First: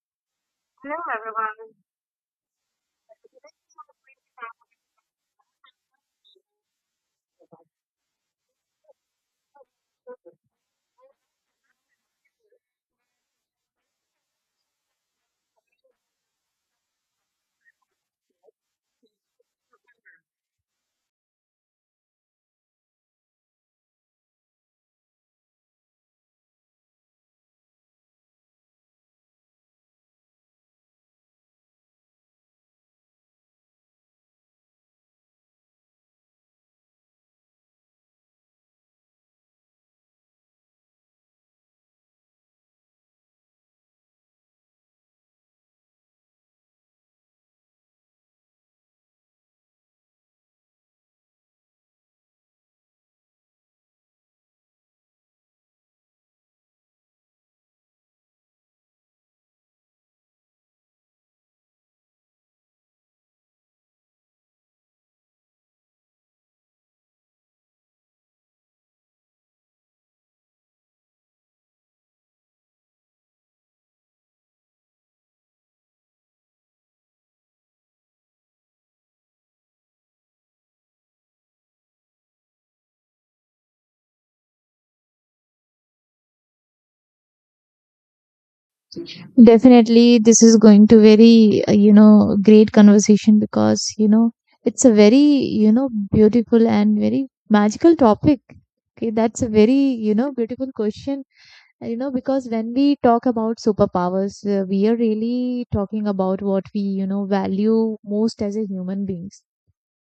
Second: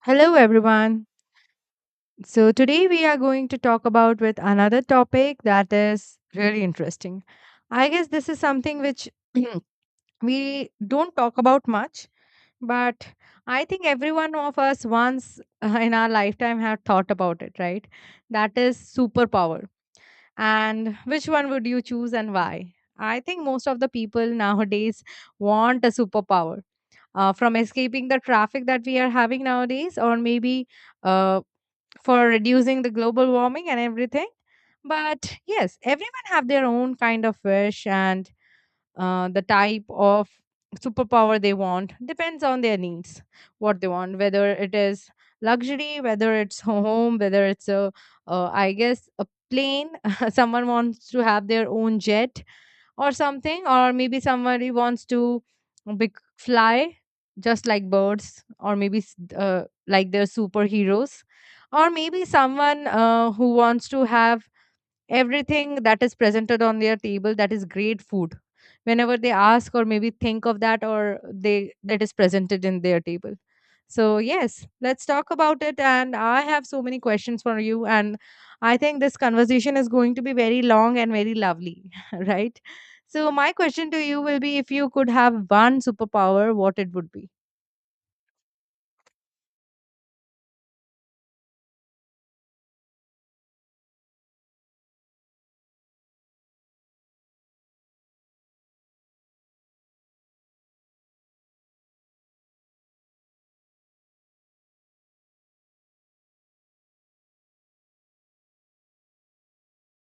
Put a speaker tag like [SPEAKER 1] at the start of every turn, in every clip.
[SPEAKER 1] Hello everyone. So today we are going to talk about with another topic that is really interesting. I guess this is something which we don't talk about much, but I think every one of us once in our lifetime have thought about it, right? That is superpower. And which one would you choose and why? I think most of the people nowadays want a superpower. From escaping the traffic that we are having nowadays, or maybe uh, for reducing the global warming and everything, but yes, everyone have their own kind of wish, and the type of superpower they want depends on their needs, what they want, whether it is luxury, whether it's home, whether it's a I guess a plane, someone wants to have their own jet or something, or maybe somebody wants to big fly just like birds, or maybe like they're superheroes, or maybe someone who wants to have everything that is presented on their table, that is great food whenever they ask or maybe think of that, or they that is presented in their table. So yes, let's talk about it, and I have so many questions for you, and I think this conversation is going to be very long and very lovely, right? So my question to you will be, if you could have one superpower, what it would be?
[SPEAKER 2] Definitely, this is going to very, great conversation because it's a very, beautiful and very magical topic. Okay, that's a very, beautiful question. Because when we talk about superpowers, we are really talking about what we, value most as a human beings.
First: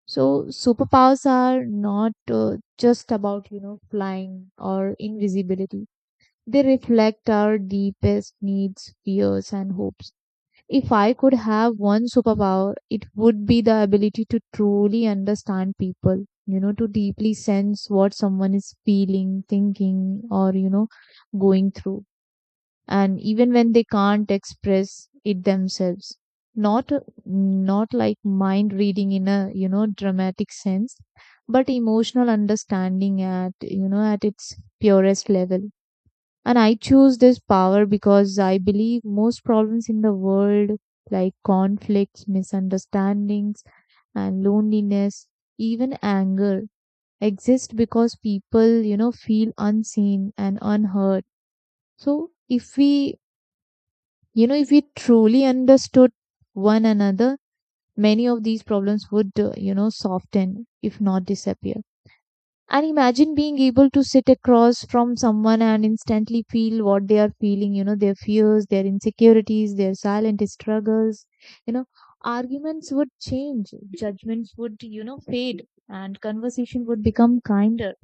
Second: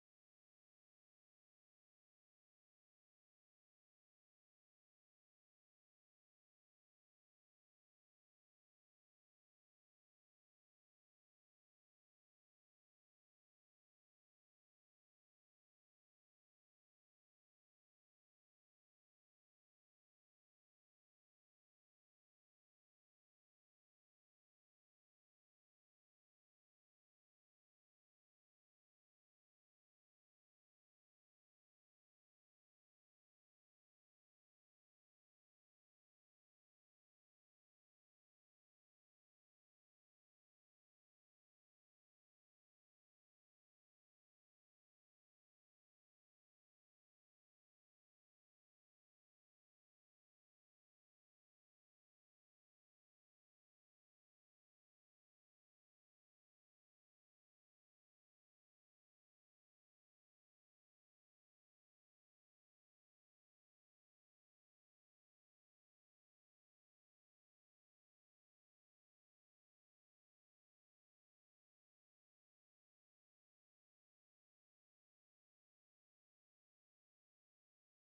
[SPEAKER 2] So superpowers are not just about, flying or invisibility. They reflect our deepest needs, fears, and hopes. If I could have one superpower, it would be the ability to truly understand people, you know, to deeply sense what someone is feeling, thinking, or going through. And even when they can't express it themselves. Not, not like mind reading in a dramatic sense, but emotional understanding at its purest level, and I choose this power because I believe most problems in the world, like conflicts, misunderstandings, and loneliness, even anger, exist because people, feel unseen and unheard. So if we truly understood one another, many of these problems would, soften, if not disappear. And imagine being able to sit across from someone and instantly feel what they are feeling, you know, their fears, their insecurities, their silent struggles. You know, Arguments would change, judgments would, fade, and conversation would become kinder.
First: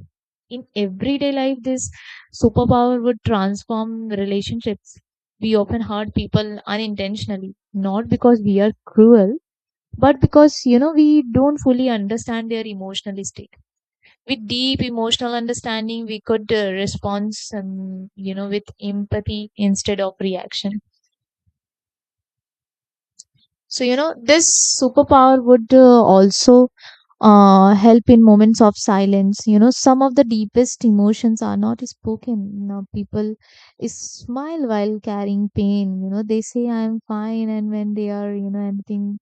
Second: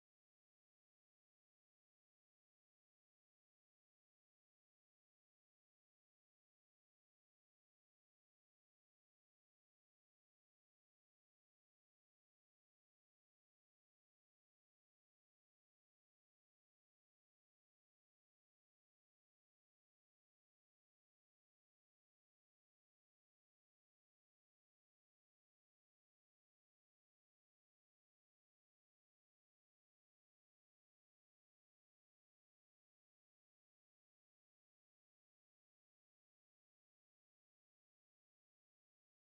[SPEAKER 2] In everyday life, this superpower would transform relationships. We often hurt people unintentionally, not because we are cruel, but because, we don't fully understand their emotional state. With deep emotional understanding, we could respond some you know with empathy instead of reaction. So this superpower would also help in moments of silence. Some of the deepest emotions are not spoken. People smile while carrying pain. They say I'm fine, and when they are anything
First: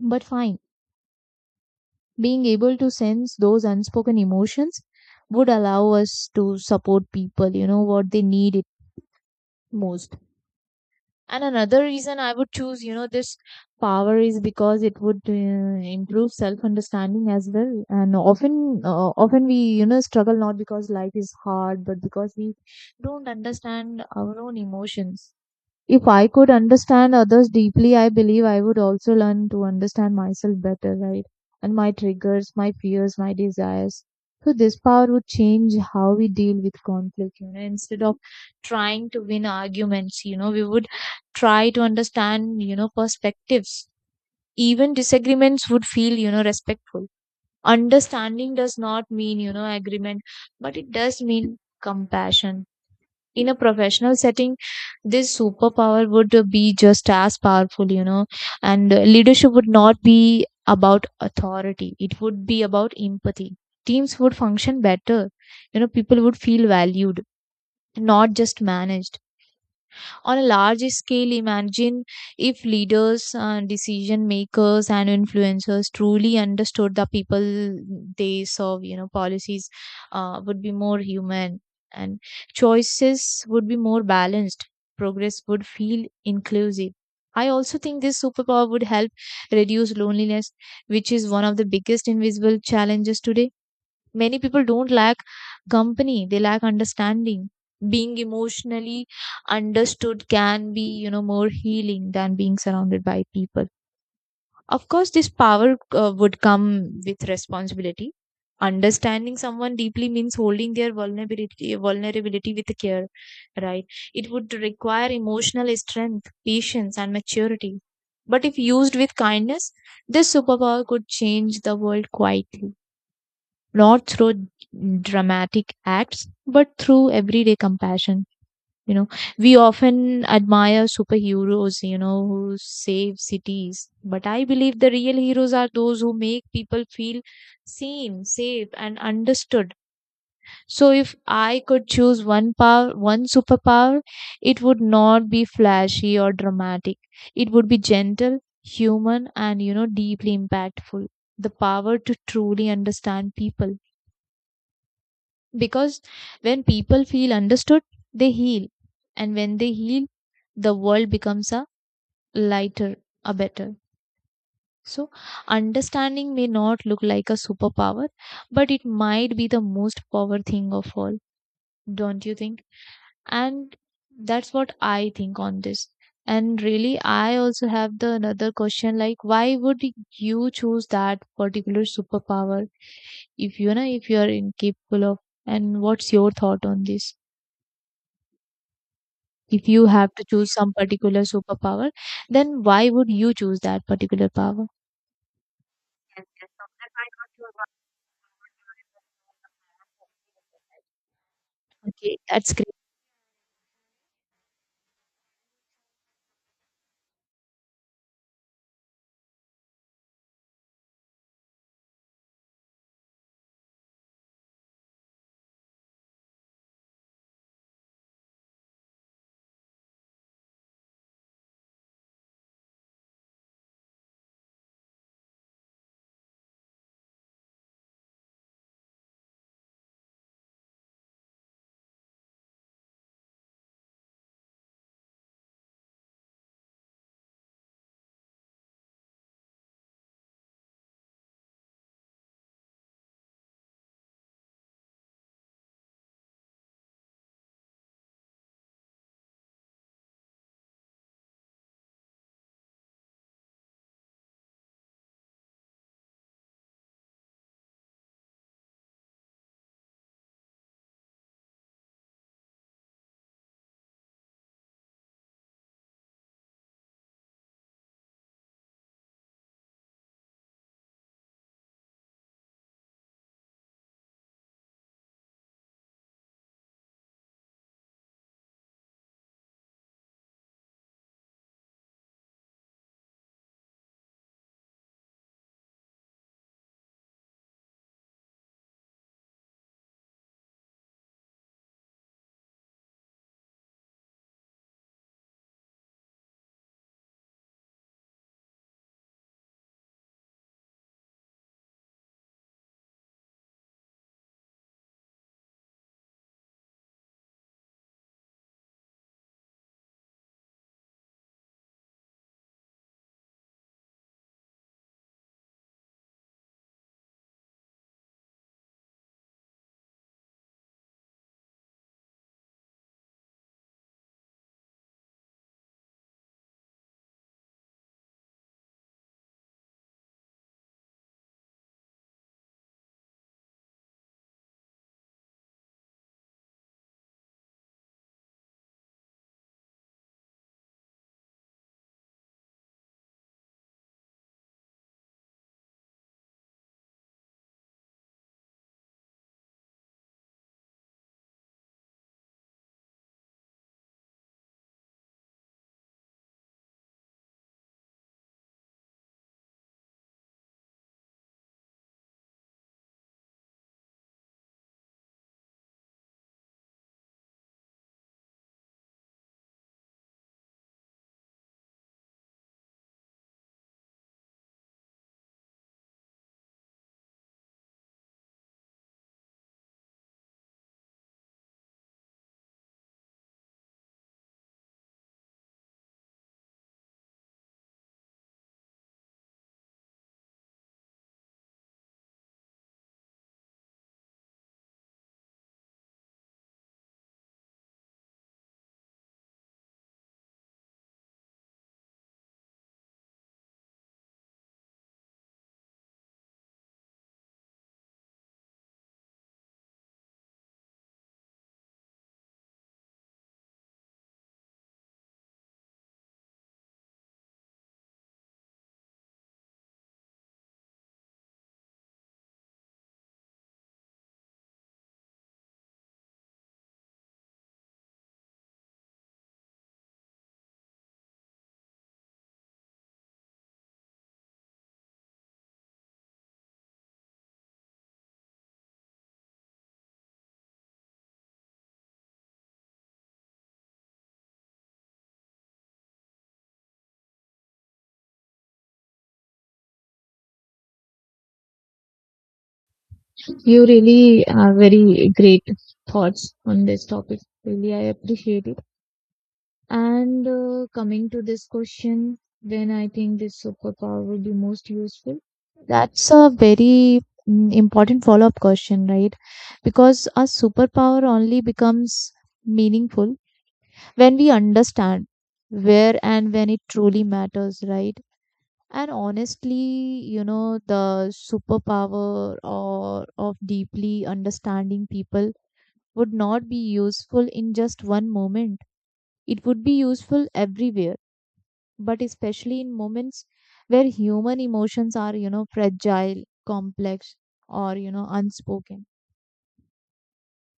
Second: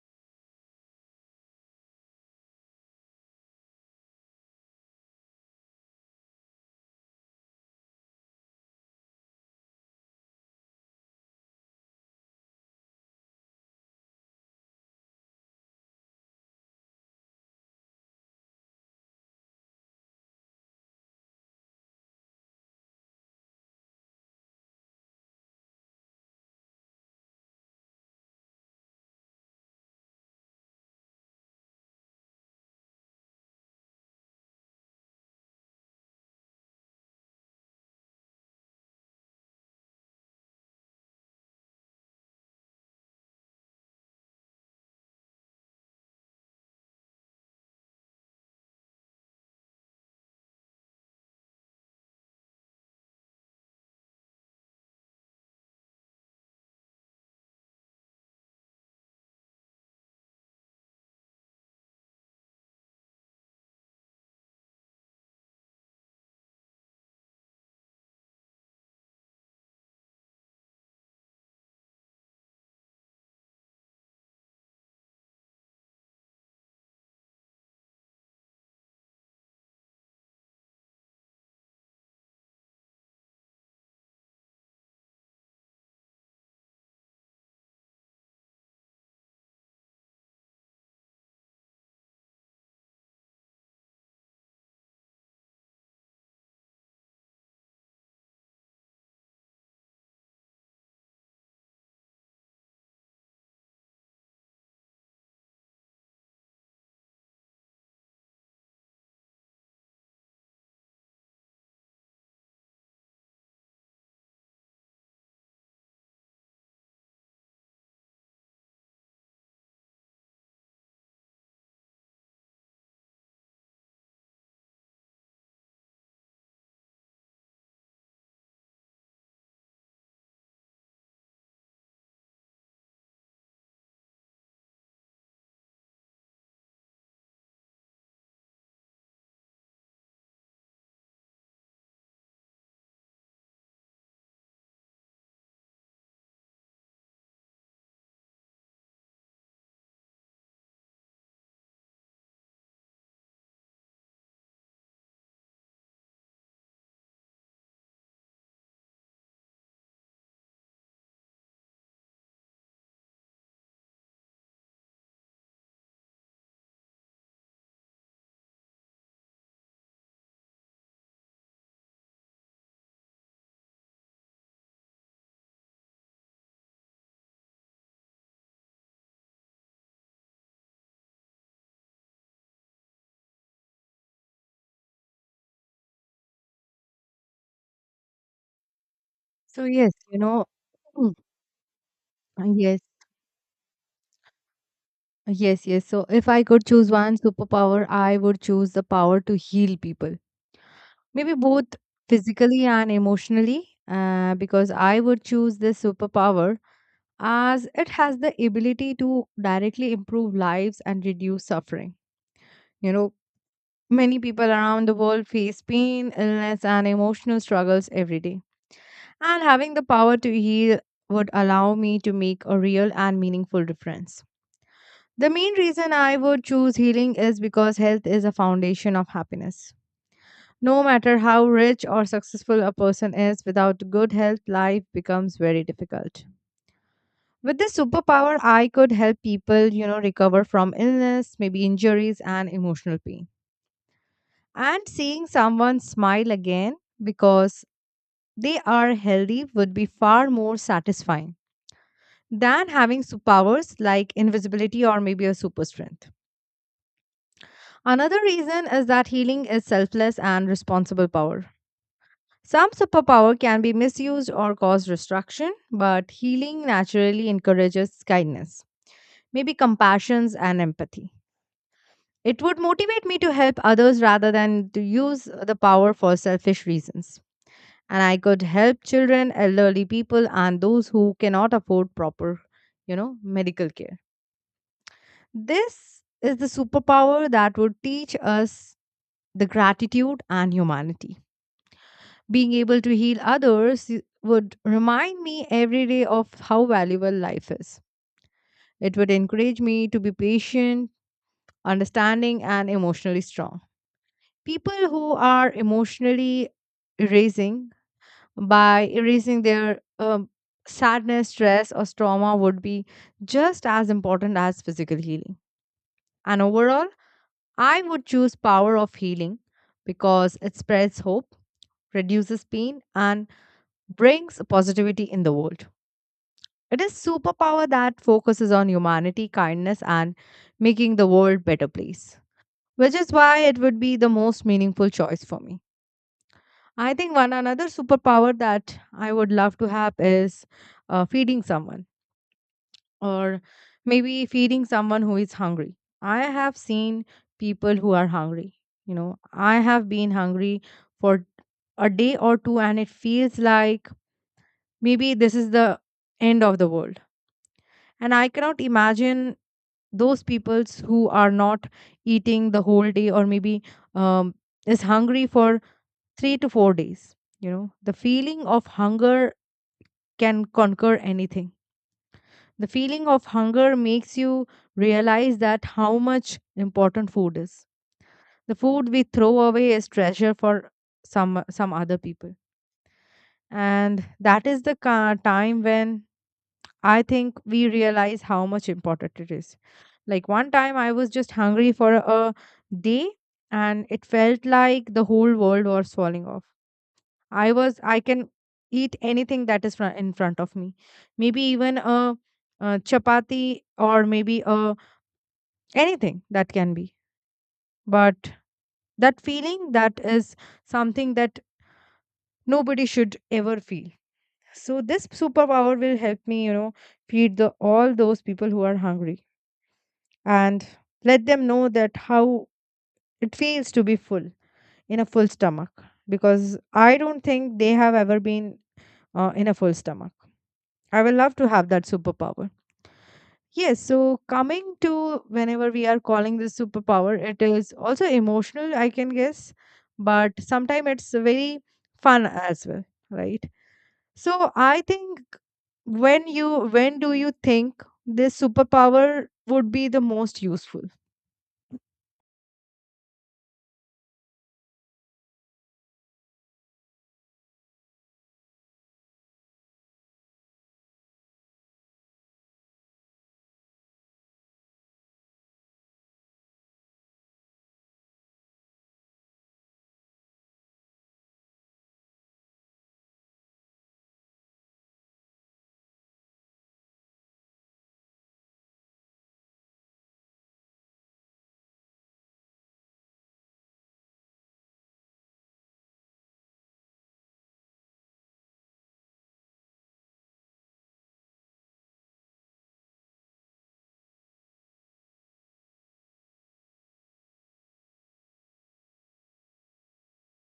[SPEAKER 2] but fine, being able to sense those unspoken emotions would allow us to support people what they need most. And another reason I would choose this power is because it would improve self understanding as well. And often we struggle not because life is hard but because we don't understand our own emotions. If I could understand others deeply, I believe I would also learn to understand myself better, right? And my triggers, my fears, my desires. So this power would change how we deal with conflict, you know, instead of trying to win arguments, you know, we would try to understand, perspectives. Even disagreements would feel, respectful. Understanding does not mean, agreement, but it does mean compassion. In a professional setting, this superpower would be just as powerful, you know, and leadership would not be about authority, it would be about empathy. Teams would function better, you know, people would feel valued, not just managed. On a large scale, imagine if leaders, decision makers, and influencers truly understood the people they serve, you know, policies would be more human, and choices would be more balanced. Progress would feel inclusive. I also think this superpower would help reduce loneliness, which is one of the biggest invisible challenges today. Many people don't lack company, they lack understanding. Being emotionally understood can be, more healing than being surrounded by people. Of course, this power would come with responsibility. Understanding someone deeply means holding their vulnerability with care, right? It would require emotional strength, patience, and maturity. But if used with kindness, this superpower could change the world quietly, not through dramatic acts, but through everyday compassion. You know, we often admire superheroes, you know, who save cities. But I believe the real heroes are those who make people feel seen, safe, and understood. So if I could choose one power, one superpower, it would not be flashy or dramatic. It would be gentle, human, and, deeply impactful. The power to truly understand people, because when people feel understood, they heal. And when they heal, the world becomes a lighter, a better. So, understanding may not look like a superpower, but it might be the most power thing of all, don't you think? And that's what I think on this. And really, I also have the another question like, why would you choose that particular superpower if you are incapable of? And what's your thought on this?
[SPEAKER 1] So
[SPEAKER 2] If you
[SPEAKER 1] yes,
[SPEAKER 2] have
[SPEAKER 1] you
[SPEAKER 2] to
[SPEAKER 1] know.
[SPEAKER 2] choose some particular superpower, then
[SPEAKER 1] Yes.
[SPEAKER 2] why would you choose that particular power?
[SPEAKER 1] Yes, yes. So if I could choose one superpower, I would choose the power to heal people. Maybe both
[SPEAKER 2] Okay, that's
[SPEAKER 1] physically
[SPEAKER 2] great.
[SPEAKER 1] and emotionally, because I would choose this superpower as it has the ability to directly improve lives and reduce suffering. You know, many people around the world face pain, illness, and emotional struggles every day. And having the power to heal would allow me to make a real and meaningful difference. The main reason I would choose healing is because health is a foundation of happiness. No matter how rich or successful a person is, without good health, life becomes very difficult. With this superpower, I could help people, you know, recover from illness, maybe injuries, and emotional pain. And seeing someone smile again because they are healthy would be far more satisfying than having superpowers like invisibility or maybe a super strength. Another reason is that healing is selfless and responsible power. Some superpower can be misused or cause destruction, but healing naturally encourages kindness, maybe compassion and empathy. It would motivate me to help others rather than to use the power for selfish reasons. And I could help children, elderly people, and those who cannot afford proper, you know, medical care. This is the superpower that would teach us the gratitude and humanity. Being able to heal others would remind me every day of how valuable life is. It would encourage me to be patient, understanding, and emotionally strong. People who are emotionally erasing by erasing their sadness, stress, or trauma would be just as important as physical healing. And overall, I would choose power of healing because it spreads hope, reduces pain, and brings positivity in the world. It is superpower that focuses on humanity, kindness, and making the world better place, which is why it would be the most meaningful choice for me. I think one another superpower that I would love to have is feeding someone, or maybe feeding someone who is hungry. I have seen people who are hungry. You know, I have been hungry for a day or two, and it feels like maybe this is the end of the world, and I cannot imagine those peoples who are not eating the whole day, or maybe um, is hungry for 3 to 4 days. You know, the feeling of hunger can conquer anything. The feeling of hunger makes you realize that how much important food is. The food we throw away is treasure for some other people, and that is the time when I think we realize how much important it is. Like one time I was just hungry for a day, and it felt like the whole world was falling off. I can eat anything that is in front of me. Maybe even a chapati, or maybe a anything that can be. But that feeling, that is something that nobody should ever feel. So this superpower will help me, you know, feed the all those people who are hungry, and let them know that how it feels to be full, in a full stomach, because I don't think they have ever been in a full stomach. I will love to have that superpower. Yes, so coming to whenever we are calling this superpower, it is also emotional, I can guess, but sometimes it's very fun as well, right? So I think, when do you think this superpower would be the most useful?
[SPEAKER 2] You really have very great thoughts on this topic. Really, I appreciate it. And coming to this question, when I think this superpower will be most useful, that's a very important follow up question, right? Because a superpower only becomes meaningful when we understand where and when it truly matters, right? And honestly, you know, the superpower or of deeply understanding people would not be useful in just one moment. It would be useful everywhere, but especially in moments where human emotions are, fragile, complex, or unspoken.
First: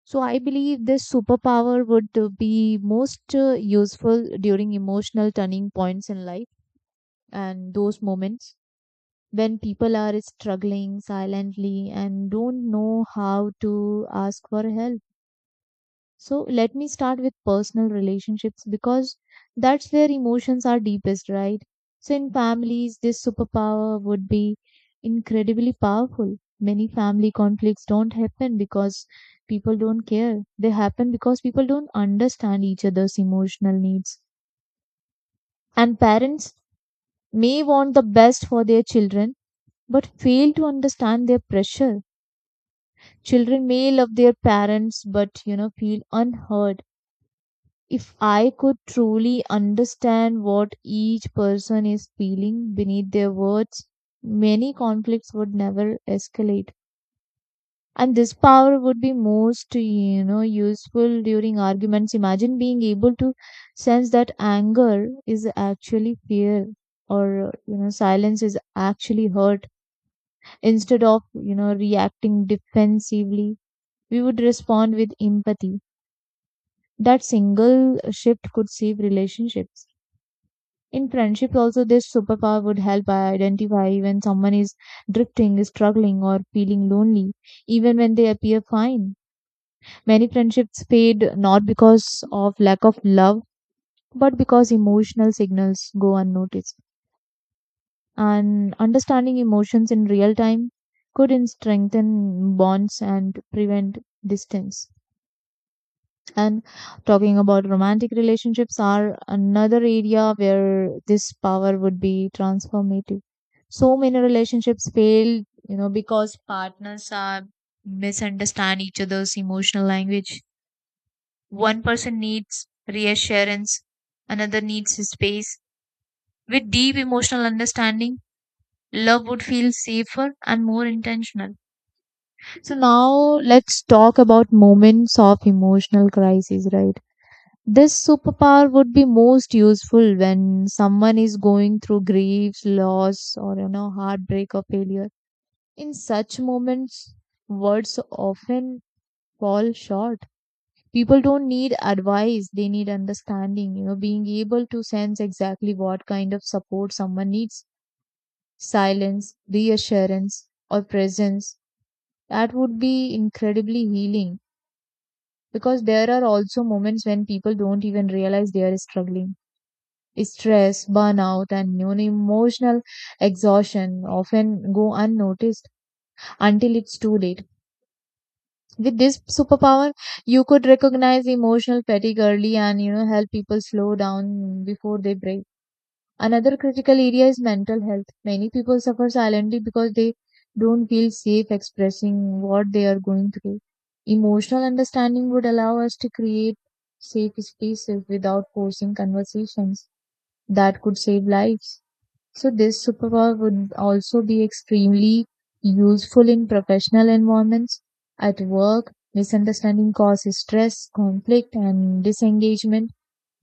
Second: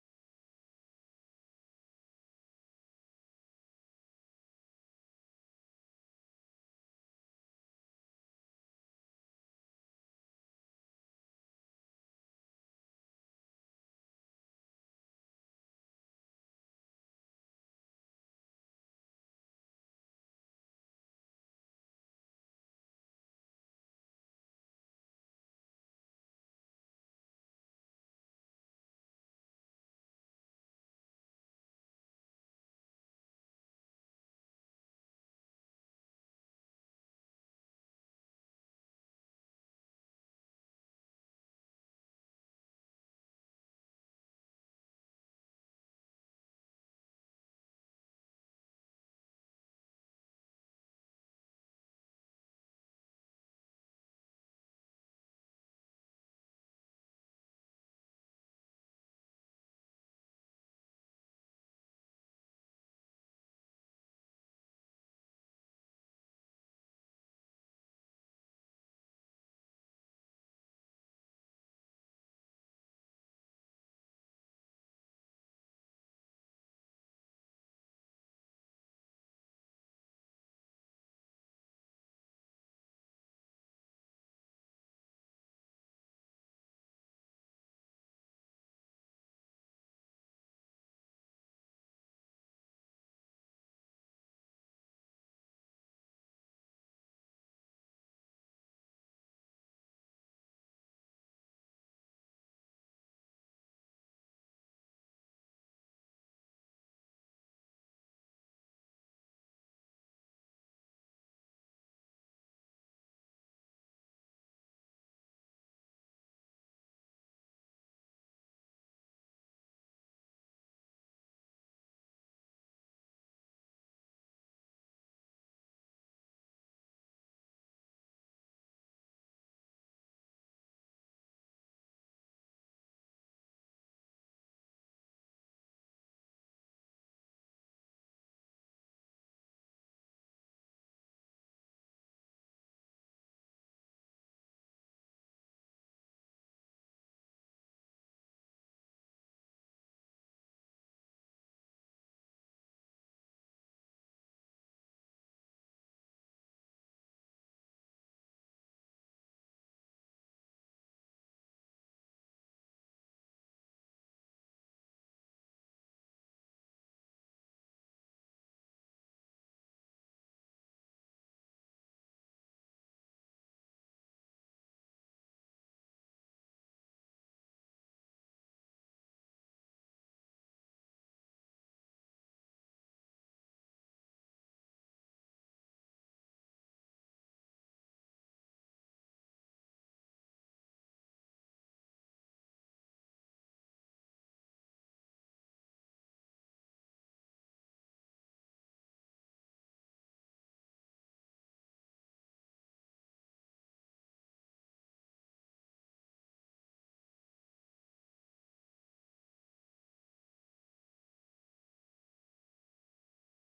[SPEAKER 2] So I believe this superpower would be most useful during emotional turning points in life, and those moments when people are struggling silently and don't know how to ask for help. So let me start with personal relationships, because that's where emotions are deepest, right? So in families, this superpower would be incredibly powerful. Many family conflicts don't happen because people don't care. They happen because people don't understand each other's emotional needs. And parents may want the best for their children but fail to understand their pressure. Children may love their parents but feel unheard. If I could truly understand what each person is feeling beneath their words, many conflicts would never escalate. And this power would be most useful during arguments. Imagine being able to sense that anger is actually fear, or silence is actually hurt. Instead of reacting defensively, we would respond with empathy. That single shift could save relationships. In friendships, also, this superpower would help identify when someone is drifting, struggling, or feeling lonely, even when they appear fine. Many friendships fade not because of lack of love, but because emotional signals go unnoticed. And understanding emotions in real time could strengthen bonds and prevent distance. And talking about romantic relationships are another area where this power would be transformative. So many relationships fail, you know, because partners are misunderstand each other's emotional language. One person needs reassurance, another needs his space. With deep emotional understanding, love would feel safer and more intentional. So now let's talk about moments of emotional crisis, right? This superpower would be most useful when someone is going through grief, loss, or heartbreak or failure. In such moments, words often fall short. People don't need advice, they need understanding, you know, being able to sense exactly what kind of support someone needs. Silence, reassurance, or presence. That would be incredibly healing, because there are also moments when people don't even realize they are struggling. Stress, burnout, and even emotional exhaustion often go unnoticed until it's too late. With this superpower, you could recognize emotional fatigue early, and help people slow down before they break. Another critical area is mental health. Many people suffer silently because they don't feel safe expressing what they are going through. Emotional understanding would allow us to create safe spaces without forcing conversations that could save lives. So this superpower would also be extremely useful in professional environments. At work, misunderstanding causes stress, conflict, and disengagement.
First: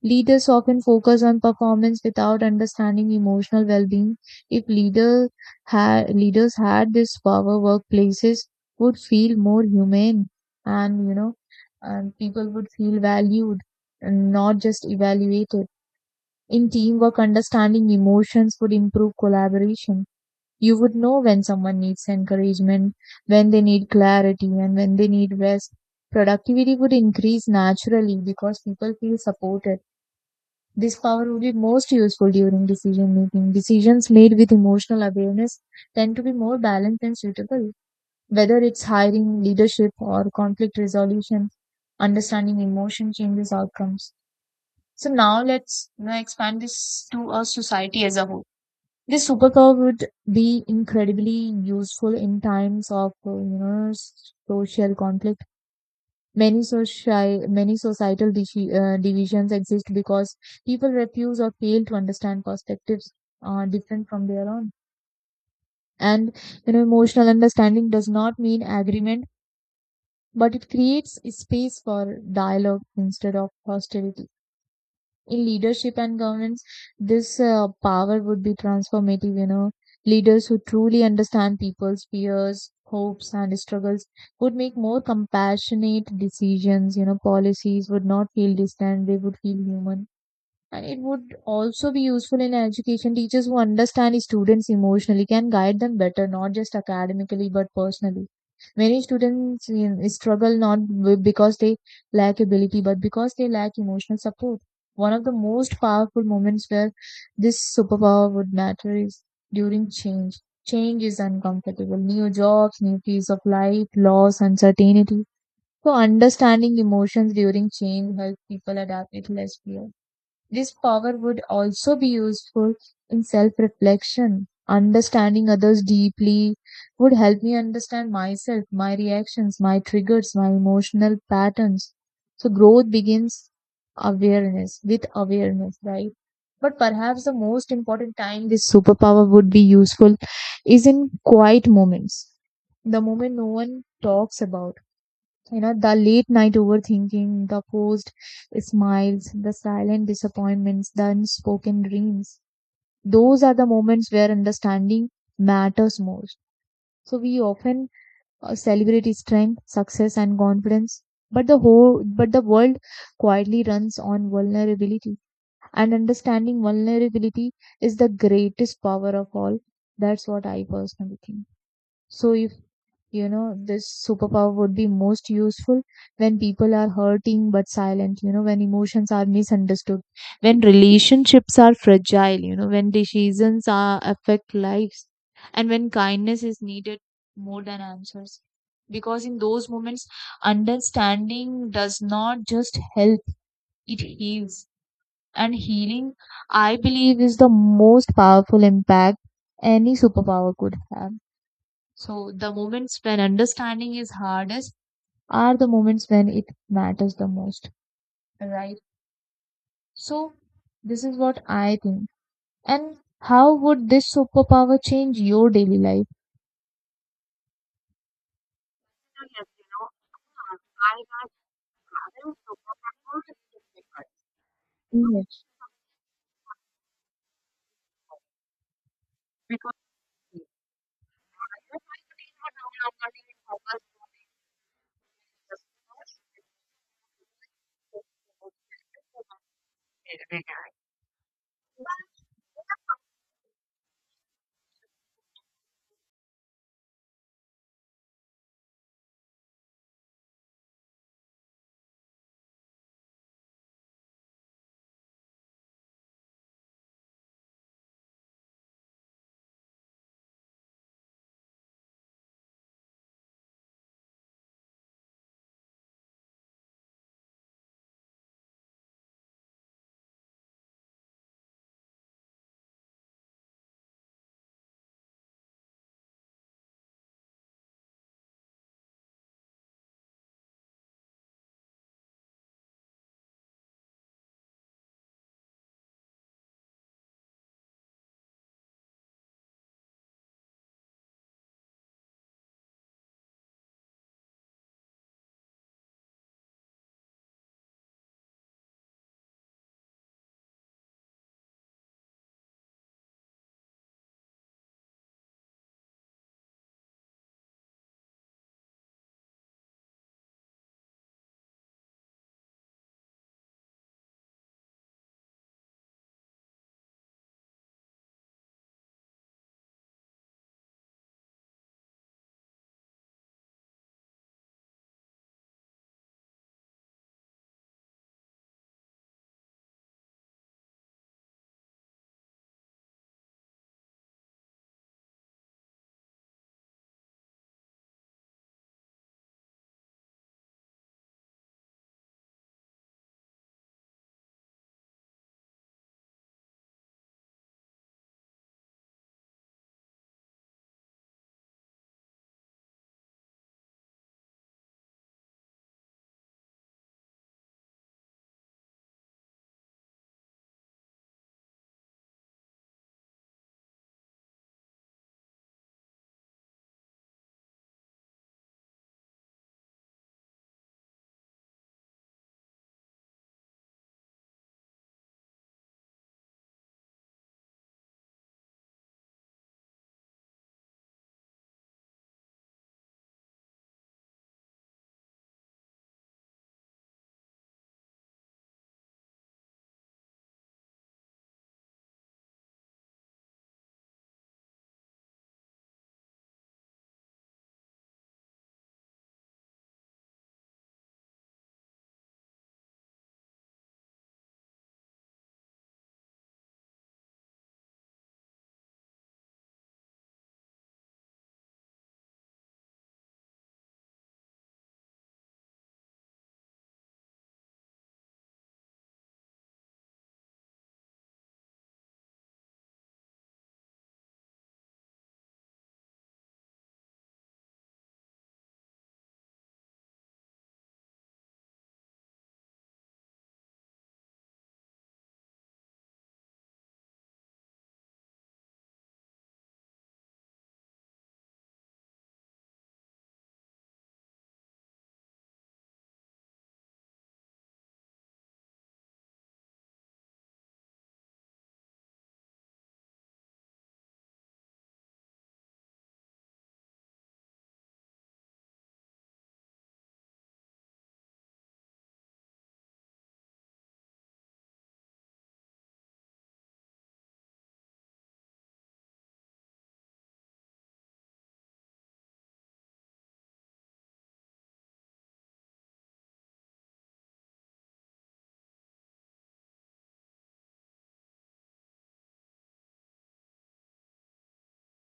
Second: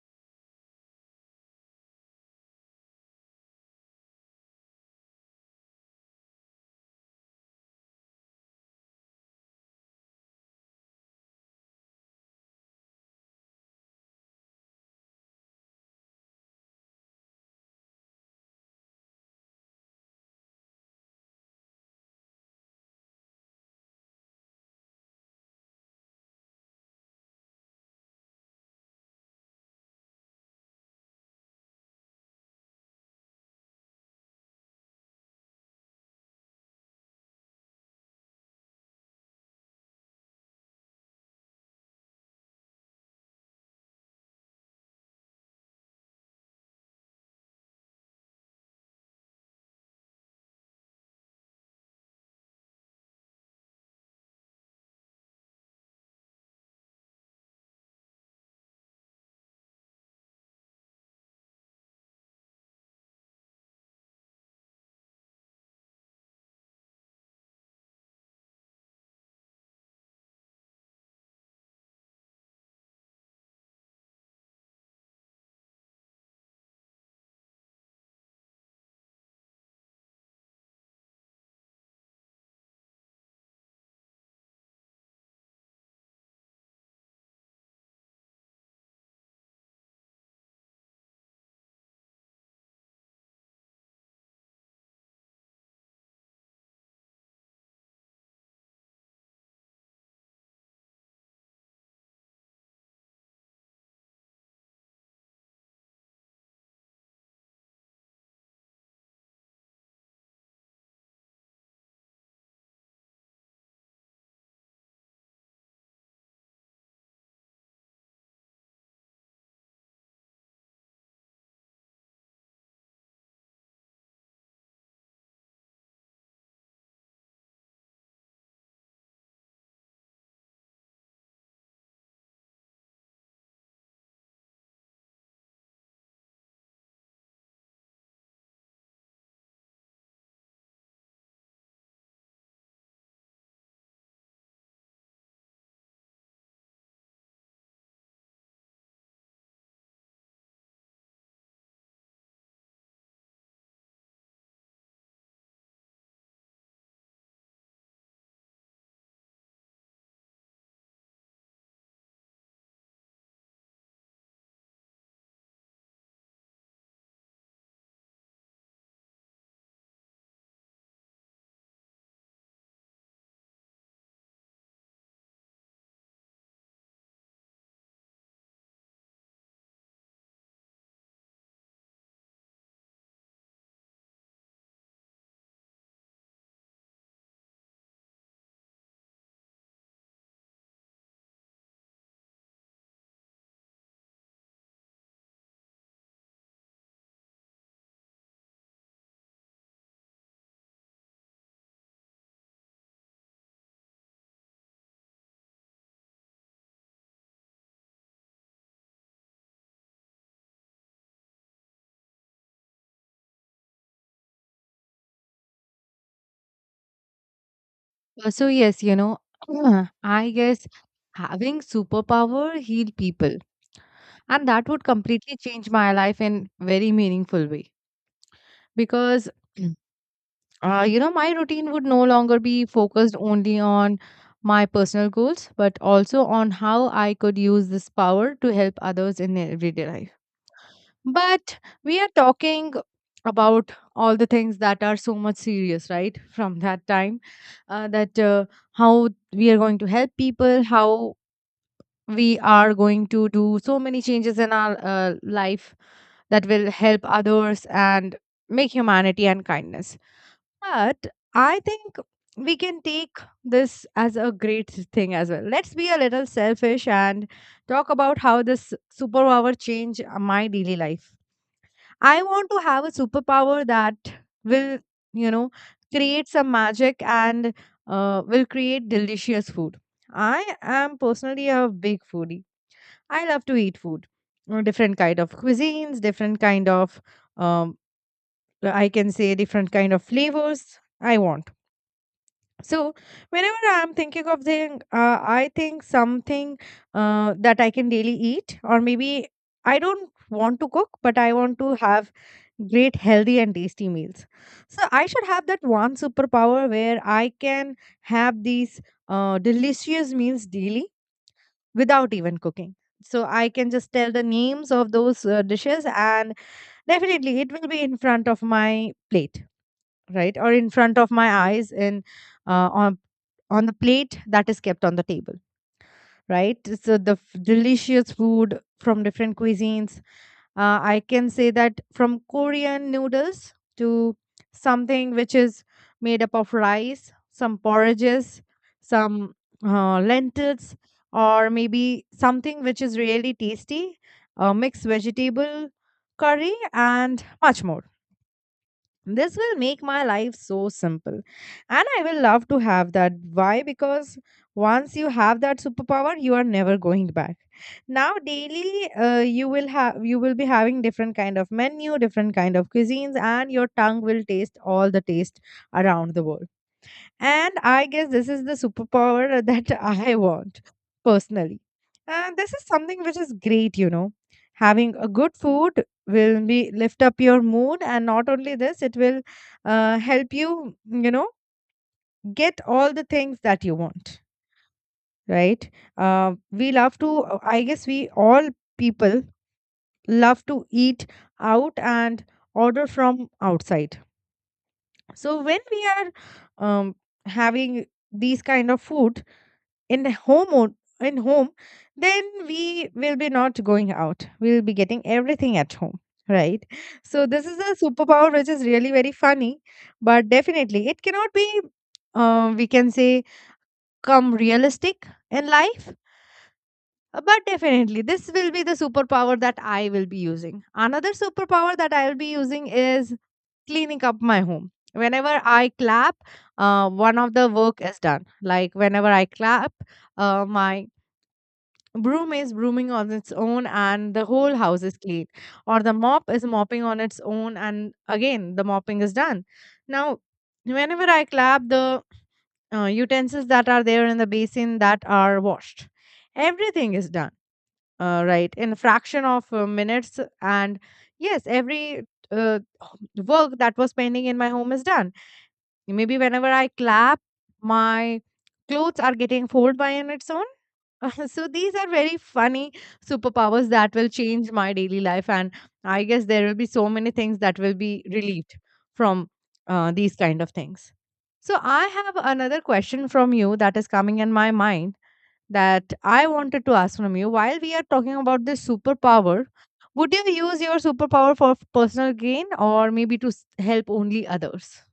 [SPEAKER 2] Leaders often focus on performance without understanding emotional well-being. If leaders had this power, workplaces would feel more humane, and and people would feel valued, and not just evaluated. In teamwork, understanding emotions would improve collaboration. You would know when someone needs encouragement, when they need clarity, and when they need rest. Productivity would increase naturally because people feel supported. This power would be most useful during decision making. Decisions made with emotional awareness tend to be more balanced and suitable, whether it's hiring, leadership, or conflict resolution. Understanding emotion changes outcomes. So now let's expand this to a society as a whole. This superpower would be incredibly useful in times of social conflict. Many societal divisions exist because people refuse or fail to understand perspectives different from their own. And you know, emotional understanding does not mean agreement, but it creates a space for dialogue instead of hostility. In leadership and governance, this power would be transformative, you know. Leaders who truly understand people's fears, hopes, and struggles would make more compassionate decisions, you know. Policies would not feel distant, they would feel human. And it would also be useful in education. Teachers who understand students emotionally can guide them better, not just academically but personally. Many students struggle not b- because they lack ability but because they lack emotional support. One of the most powerful moments where this superpower would matter is during change. Change is uncomfortable. New jobs, new phase of life, loss, uncertainty. So understanding emotions during change helps people adapt with less fear. This power would also be useful in self reflection. Understanding others deeply would help me understand myself, my reactions, my triggers, my emotional patterns. So, growth begins awareness with awareness, right? But perhaps the most important time this superpower would be useful is in quiet moments, the moment no one talks about, you know, the late night overthinking, the forced smiles, the silent disappointments, the unspoken dreams. Those are the moments where understanding matters most. So we often celebrate strength, success, and confidence, but the world quietly runs on vulnerability. And understanding vulnerability is the greatest power of all. That's what I personally think. So if you know, this superpower would be most useful when people are hurting but silent, you know, when emotions are misunderstood, when relationships are fragile, you know, when decisions are affect lives, and when kindness is needed more than answers. Because in those moments, understanding does not just help, it heals. And healing, I believe, is the most powerful impact any superpower could have. So the moments when understanding is hardest are the moments when it matters the most, right? So this is what I think. And how would this superpower change your daily life?
[SPEAKER 1] So yes, you know, I guess having superpower heal people, and that would completely
[SPEAKER 2] Yes.
[SPEAKER 1] change my life in very meaningful way, because you know, my routine would no longer be focused only on my personal goals, but also on how I could use this power to help others in their everyday life. But we are talking about all the things that are so much serious, right? From that time, that how we are going to help people, how we are going to do so many changes in our life that will help others and make humanity and kindness. But I think we can take this as a great thing as well. Let's be a little selfish and talk about how this superpower change my daily life. I want to have a superpower that will, you know, create some magic, and will create delicious food. I am personally a big foodie. I love to eat food, different kind of cuisines, different kind of, um, I can say, different kind of flavors I want. So whenever I'm thinking of thing, I think something that I can daily eat, or maybe I don't want to cook, but I want to have great healthy and tasty meals. So I should have that one superpower where I can have these delicious meals daily without even cooking. So I can just tell the names of those dishes, and definitely it will be in front of my plate, right? Or in front of my eyes, in uh, on on the plate that is kept on the table, right? So the delicious food from different cuisines, I can say that, from Korean noodles to something which is made up of rice, some porridges, some lentils, or maybe something which is really tasty, a mixed vegetable curry, and much more. This will make my life so simple. And I will love to have that. Why? Because once you have that superpower, you are never going back. Now daily you will be having different kind of menu, different kind of cuisines, and your tongue will taste all the taste around the world. And I guess this is the superpower that I want personally. And this is something which is great, you know. Having a good food will be lift up your mood, and not only this, it will help you, you know, get all the things that you want, right? I guess we all people love to eat out and order from outside. So when we are having these kind of food, in the home o- in home, then we will be not going out, we will be getting everything at home, right? So this is a superpower which is really very funny, but definitely it cannot be, we can say, come realistic in life. But definitely this will be the superpower that I will be using. Another superpower that I will be using is cleaning up my home. Whenever I clap, one of the work is done. Like whenever I clap, my broom is brooming on its own, and the whole house is clean. Or the mop is mopping on its own, and again the mopping is done. Now, whenever I clap, the utensils that are there in the basin, that are washed. Everything is done, right, in a fraction of minutes. And yes, every work that was pending in my home is done. Maybe whenever I clap, my clothes are getting folded by on its own. So these are very funny superpowers that will change my daily life, and I guess there will be so many things that will be relieved from these kind of things. So I have another question from you that is coming in my mind, that I wanted to ask from you while we are talking about this superpower. Would you use your superpower for personal gain, or maybe to help only others?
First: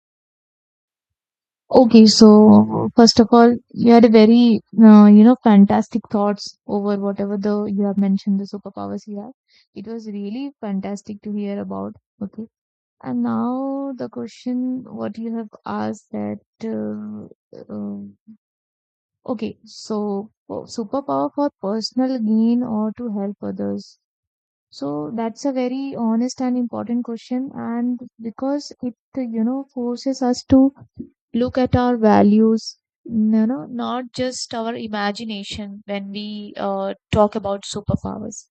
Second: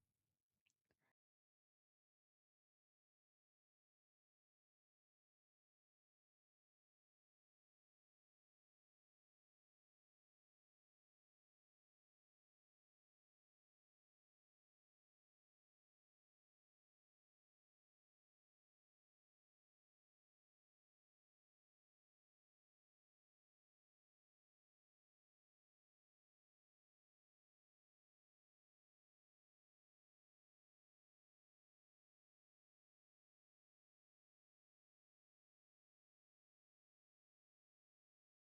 [SPEAKER 2] Okay, so first of all, you had a very, you know, fantastic thoughts over whatever the you have mentioned the superpowers you have. It was really fantastic to hear about. Okay, and now the question what you have asked that okay, so superpower for personal gain or to help others. So that's a very honest and important question, and because it, you know, forces us to look at our values, you know, not just our imagination when we talk about superpowers.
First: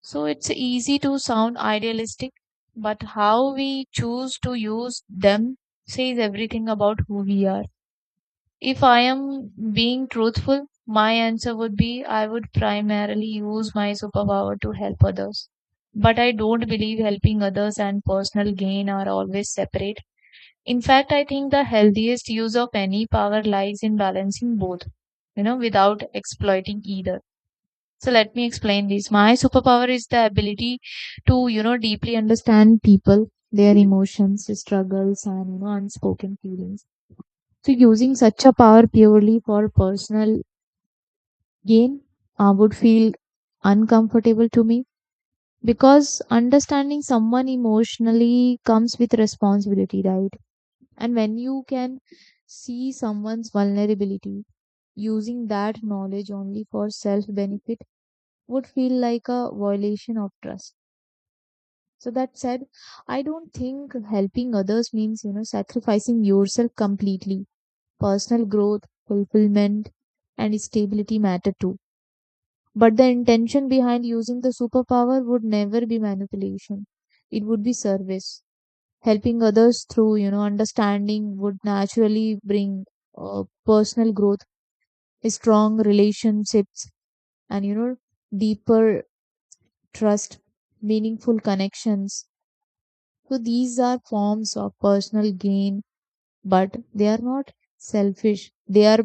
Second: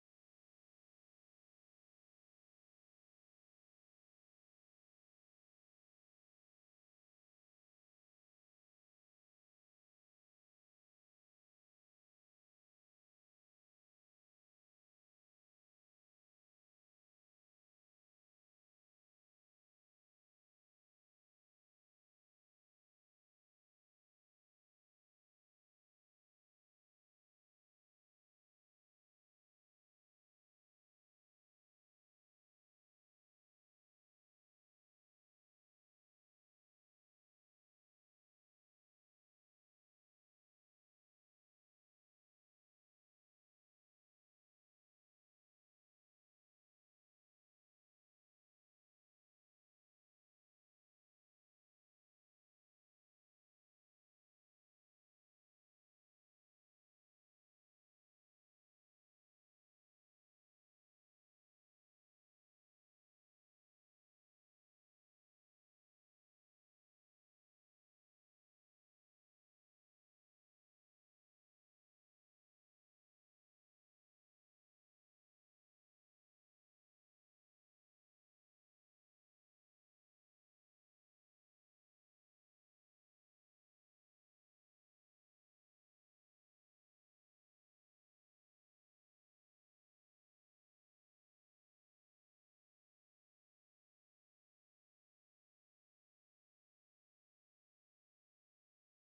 [SPEAKER 2] So it's easy to sound idealistic, but how we choose to use them says everything about who we are. If I am being truthful, my answer would be I would primarily use my superpower to help others. But I don't believe helping others and personal gain are always separate. In fact, I think the healthiest use of any power lies in balancing both, you know, without exploiting either. So let me explain this. My superpower is the ability to, you know, deeply understand people, their emotions, struggles, and, you know, unspoken feelings. So using such a power purely for personal gain would feel uncomfortable to me because understanding someone emotionally comes with responsibility, right? And when you can see someone's vulnerability, using that knowledge only for self benefit would feel like a violation of trust. So that said, I don't think helping others means, you know, sacrificing yourself completely personal growth, fulfillment, and stability matter too. But the intention behind using the superpower would never be manipulation. It would be service. Helping others through, you know, understanding would naturally bring personal growth, strong relationships, and, you know, deeper trust, meaningful connections. So these are forms of personal gain, but they are not selfish. They are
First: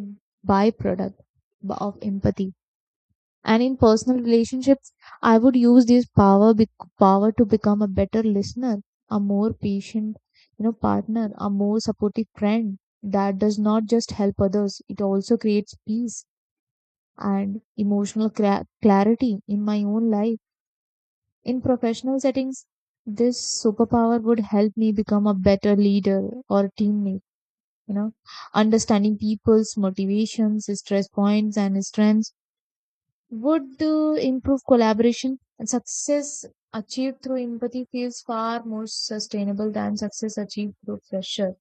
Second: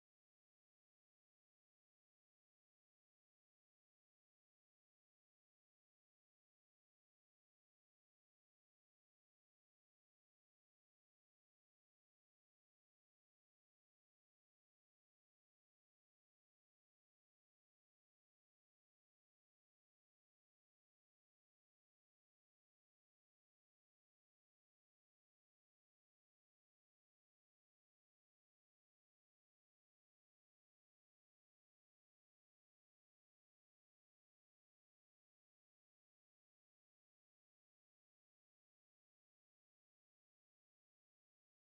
[SPEAKER 2] byproduct of empathy. And in personal relationships I would use this power bec power to become a better listener, a more patient, you know, partner, a more supportive friend. That does not just help others, it also creates peace and emotional clarity in my own life. In professional settings, this superpower would help me become a better leader or teammate, you know, understanding people's motivations, stress points, and strengths would the improve collaboration, and success achieved through empathy feels far more sustainable than success achieved through pressure.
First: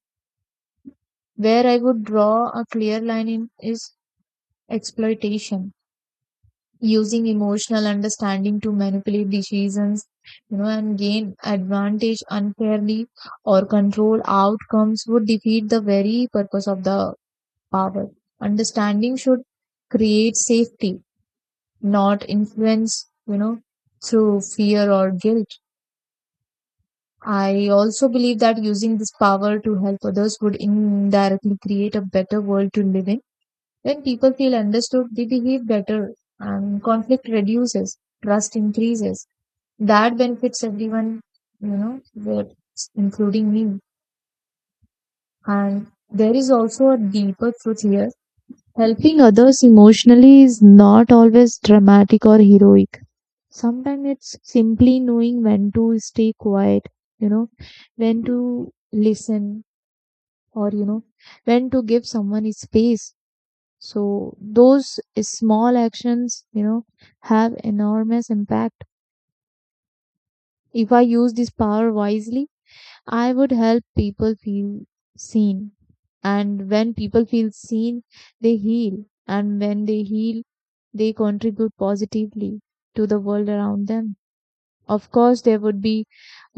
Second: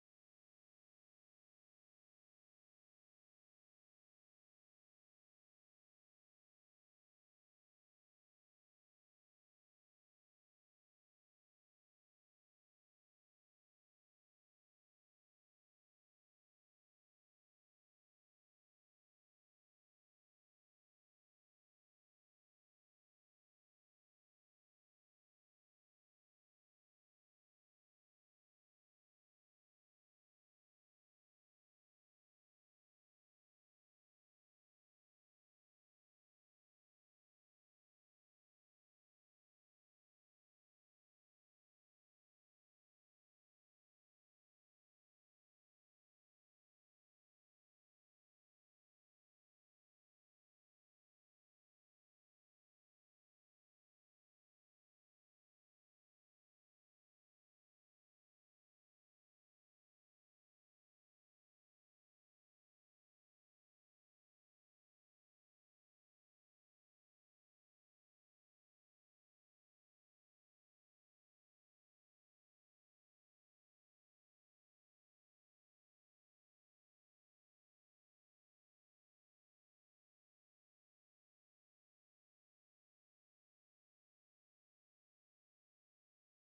[SPEAKER 2] Where I would draw a clear line in is exploitation, using emotional understanding to manipulate decisions, you know, and gain advantage unfairly or control outcomes would defeat the very purpose of the power. Understanding should create safety, not influenced, you know, through fear or guilt. I also believe that using this power to help others would indirectly create a better world to live in. When people feel understood, they behave better and conflict reduces, trust increases. That benefits everyone, you know, with- including me. And there is also a deeper truth here. Helping others emotionally is not always dramatic or heroic. Sometimes it's simply knowing when to stay quiet, you know, when to listen, or, you know, when to give someone his space. So those small actions, you know, have enormous impact. If I use this power wisely, I would help people feel seen, and when people feel seen, they heal, and when they heal, they contribute positively to the world around them. Of course, there would be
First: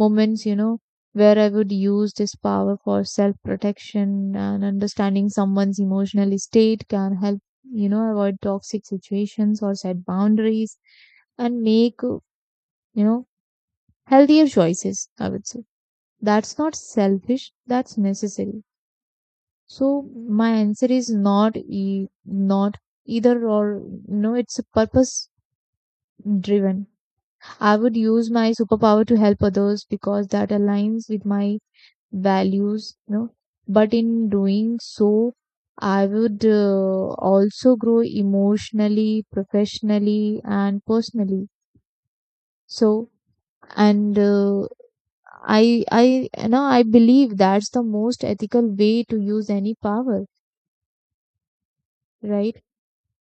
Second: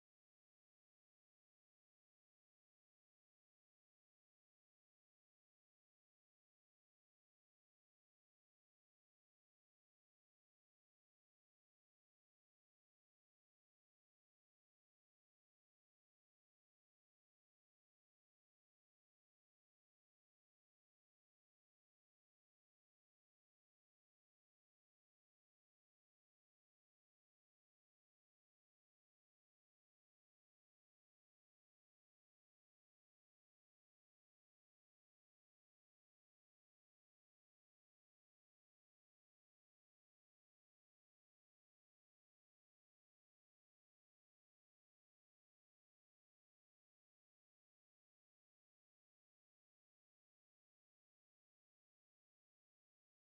[SPEAKER 2] moments, you know, where I would use this power for self protection, and understanding someone's emotional state can help, you know, avoid toxic situations or set boundaries and make, you know, healthier choices, I would say. That's not selfish, that's necessary. So my answer is not either or, no, it's a purpose driven. I would use my superpower to help others because that aligns with my values, you know, but in doing so I would also grow emotionally, professionally, and personally. So and I, you know, I believe that's the most ethical way to use any power, right?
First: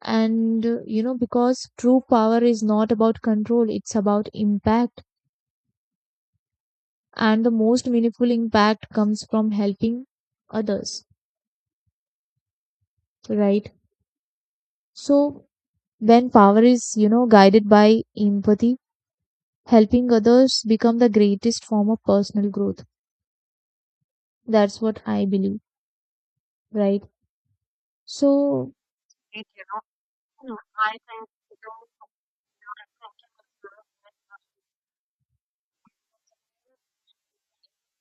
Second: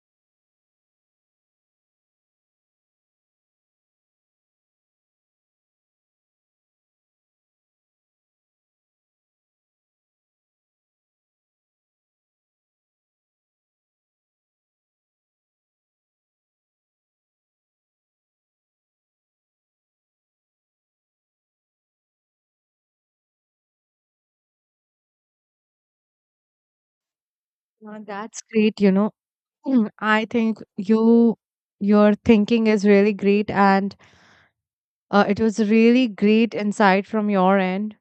[SPEAKER 2] And you know, because true power is not about control, it's about impact, and the most meaningful impact comes from helping others, right? So when power is, you know, guided by empathy, helping others become the greatest form of personal growth. That's what I believe, right?
[SPEAKER 1] That's
[SPEAKER 2] So
[SPEAKER 1] great, you know. Mm, I think your thinking is really great, and it was really great insight from your end.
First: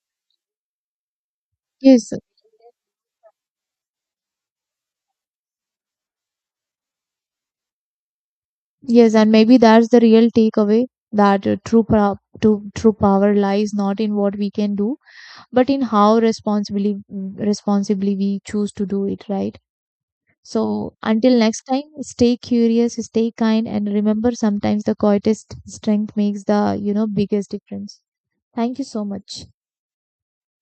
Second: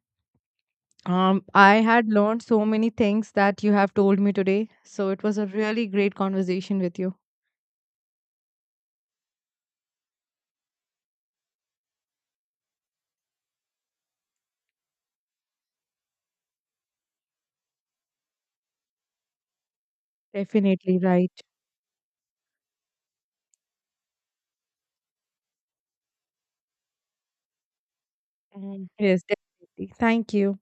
[SPEAKER 1] I had
[SPEAKER 2] yes,
[SPEAKER 1] learned so many things that you have told me today, so it was a really great conversation with you.
[SPEAKER 2] yes, and maybe that's the real takeaway, that true pro- to true power lies not in what we can do but in how responsibly we choose to do it, right? So
[SPEAKER 1] Definitely right.
[SPEAKER 2] until next time, stay curious, stay kind, and remember, sometimes the quietest strength makes the, you know, biggest difference. Thank you
[SPEAKER 1] Mm.
[SPEAKER 2] so
[SPEAKER 1] Yes,
[SPEAKER 2] much.
[SPEAKER 1] definitely. Thank you.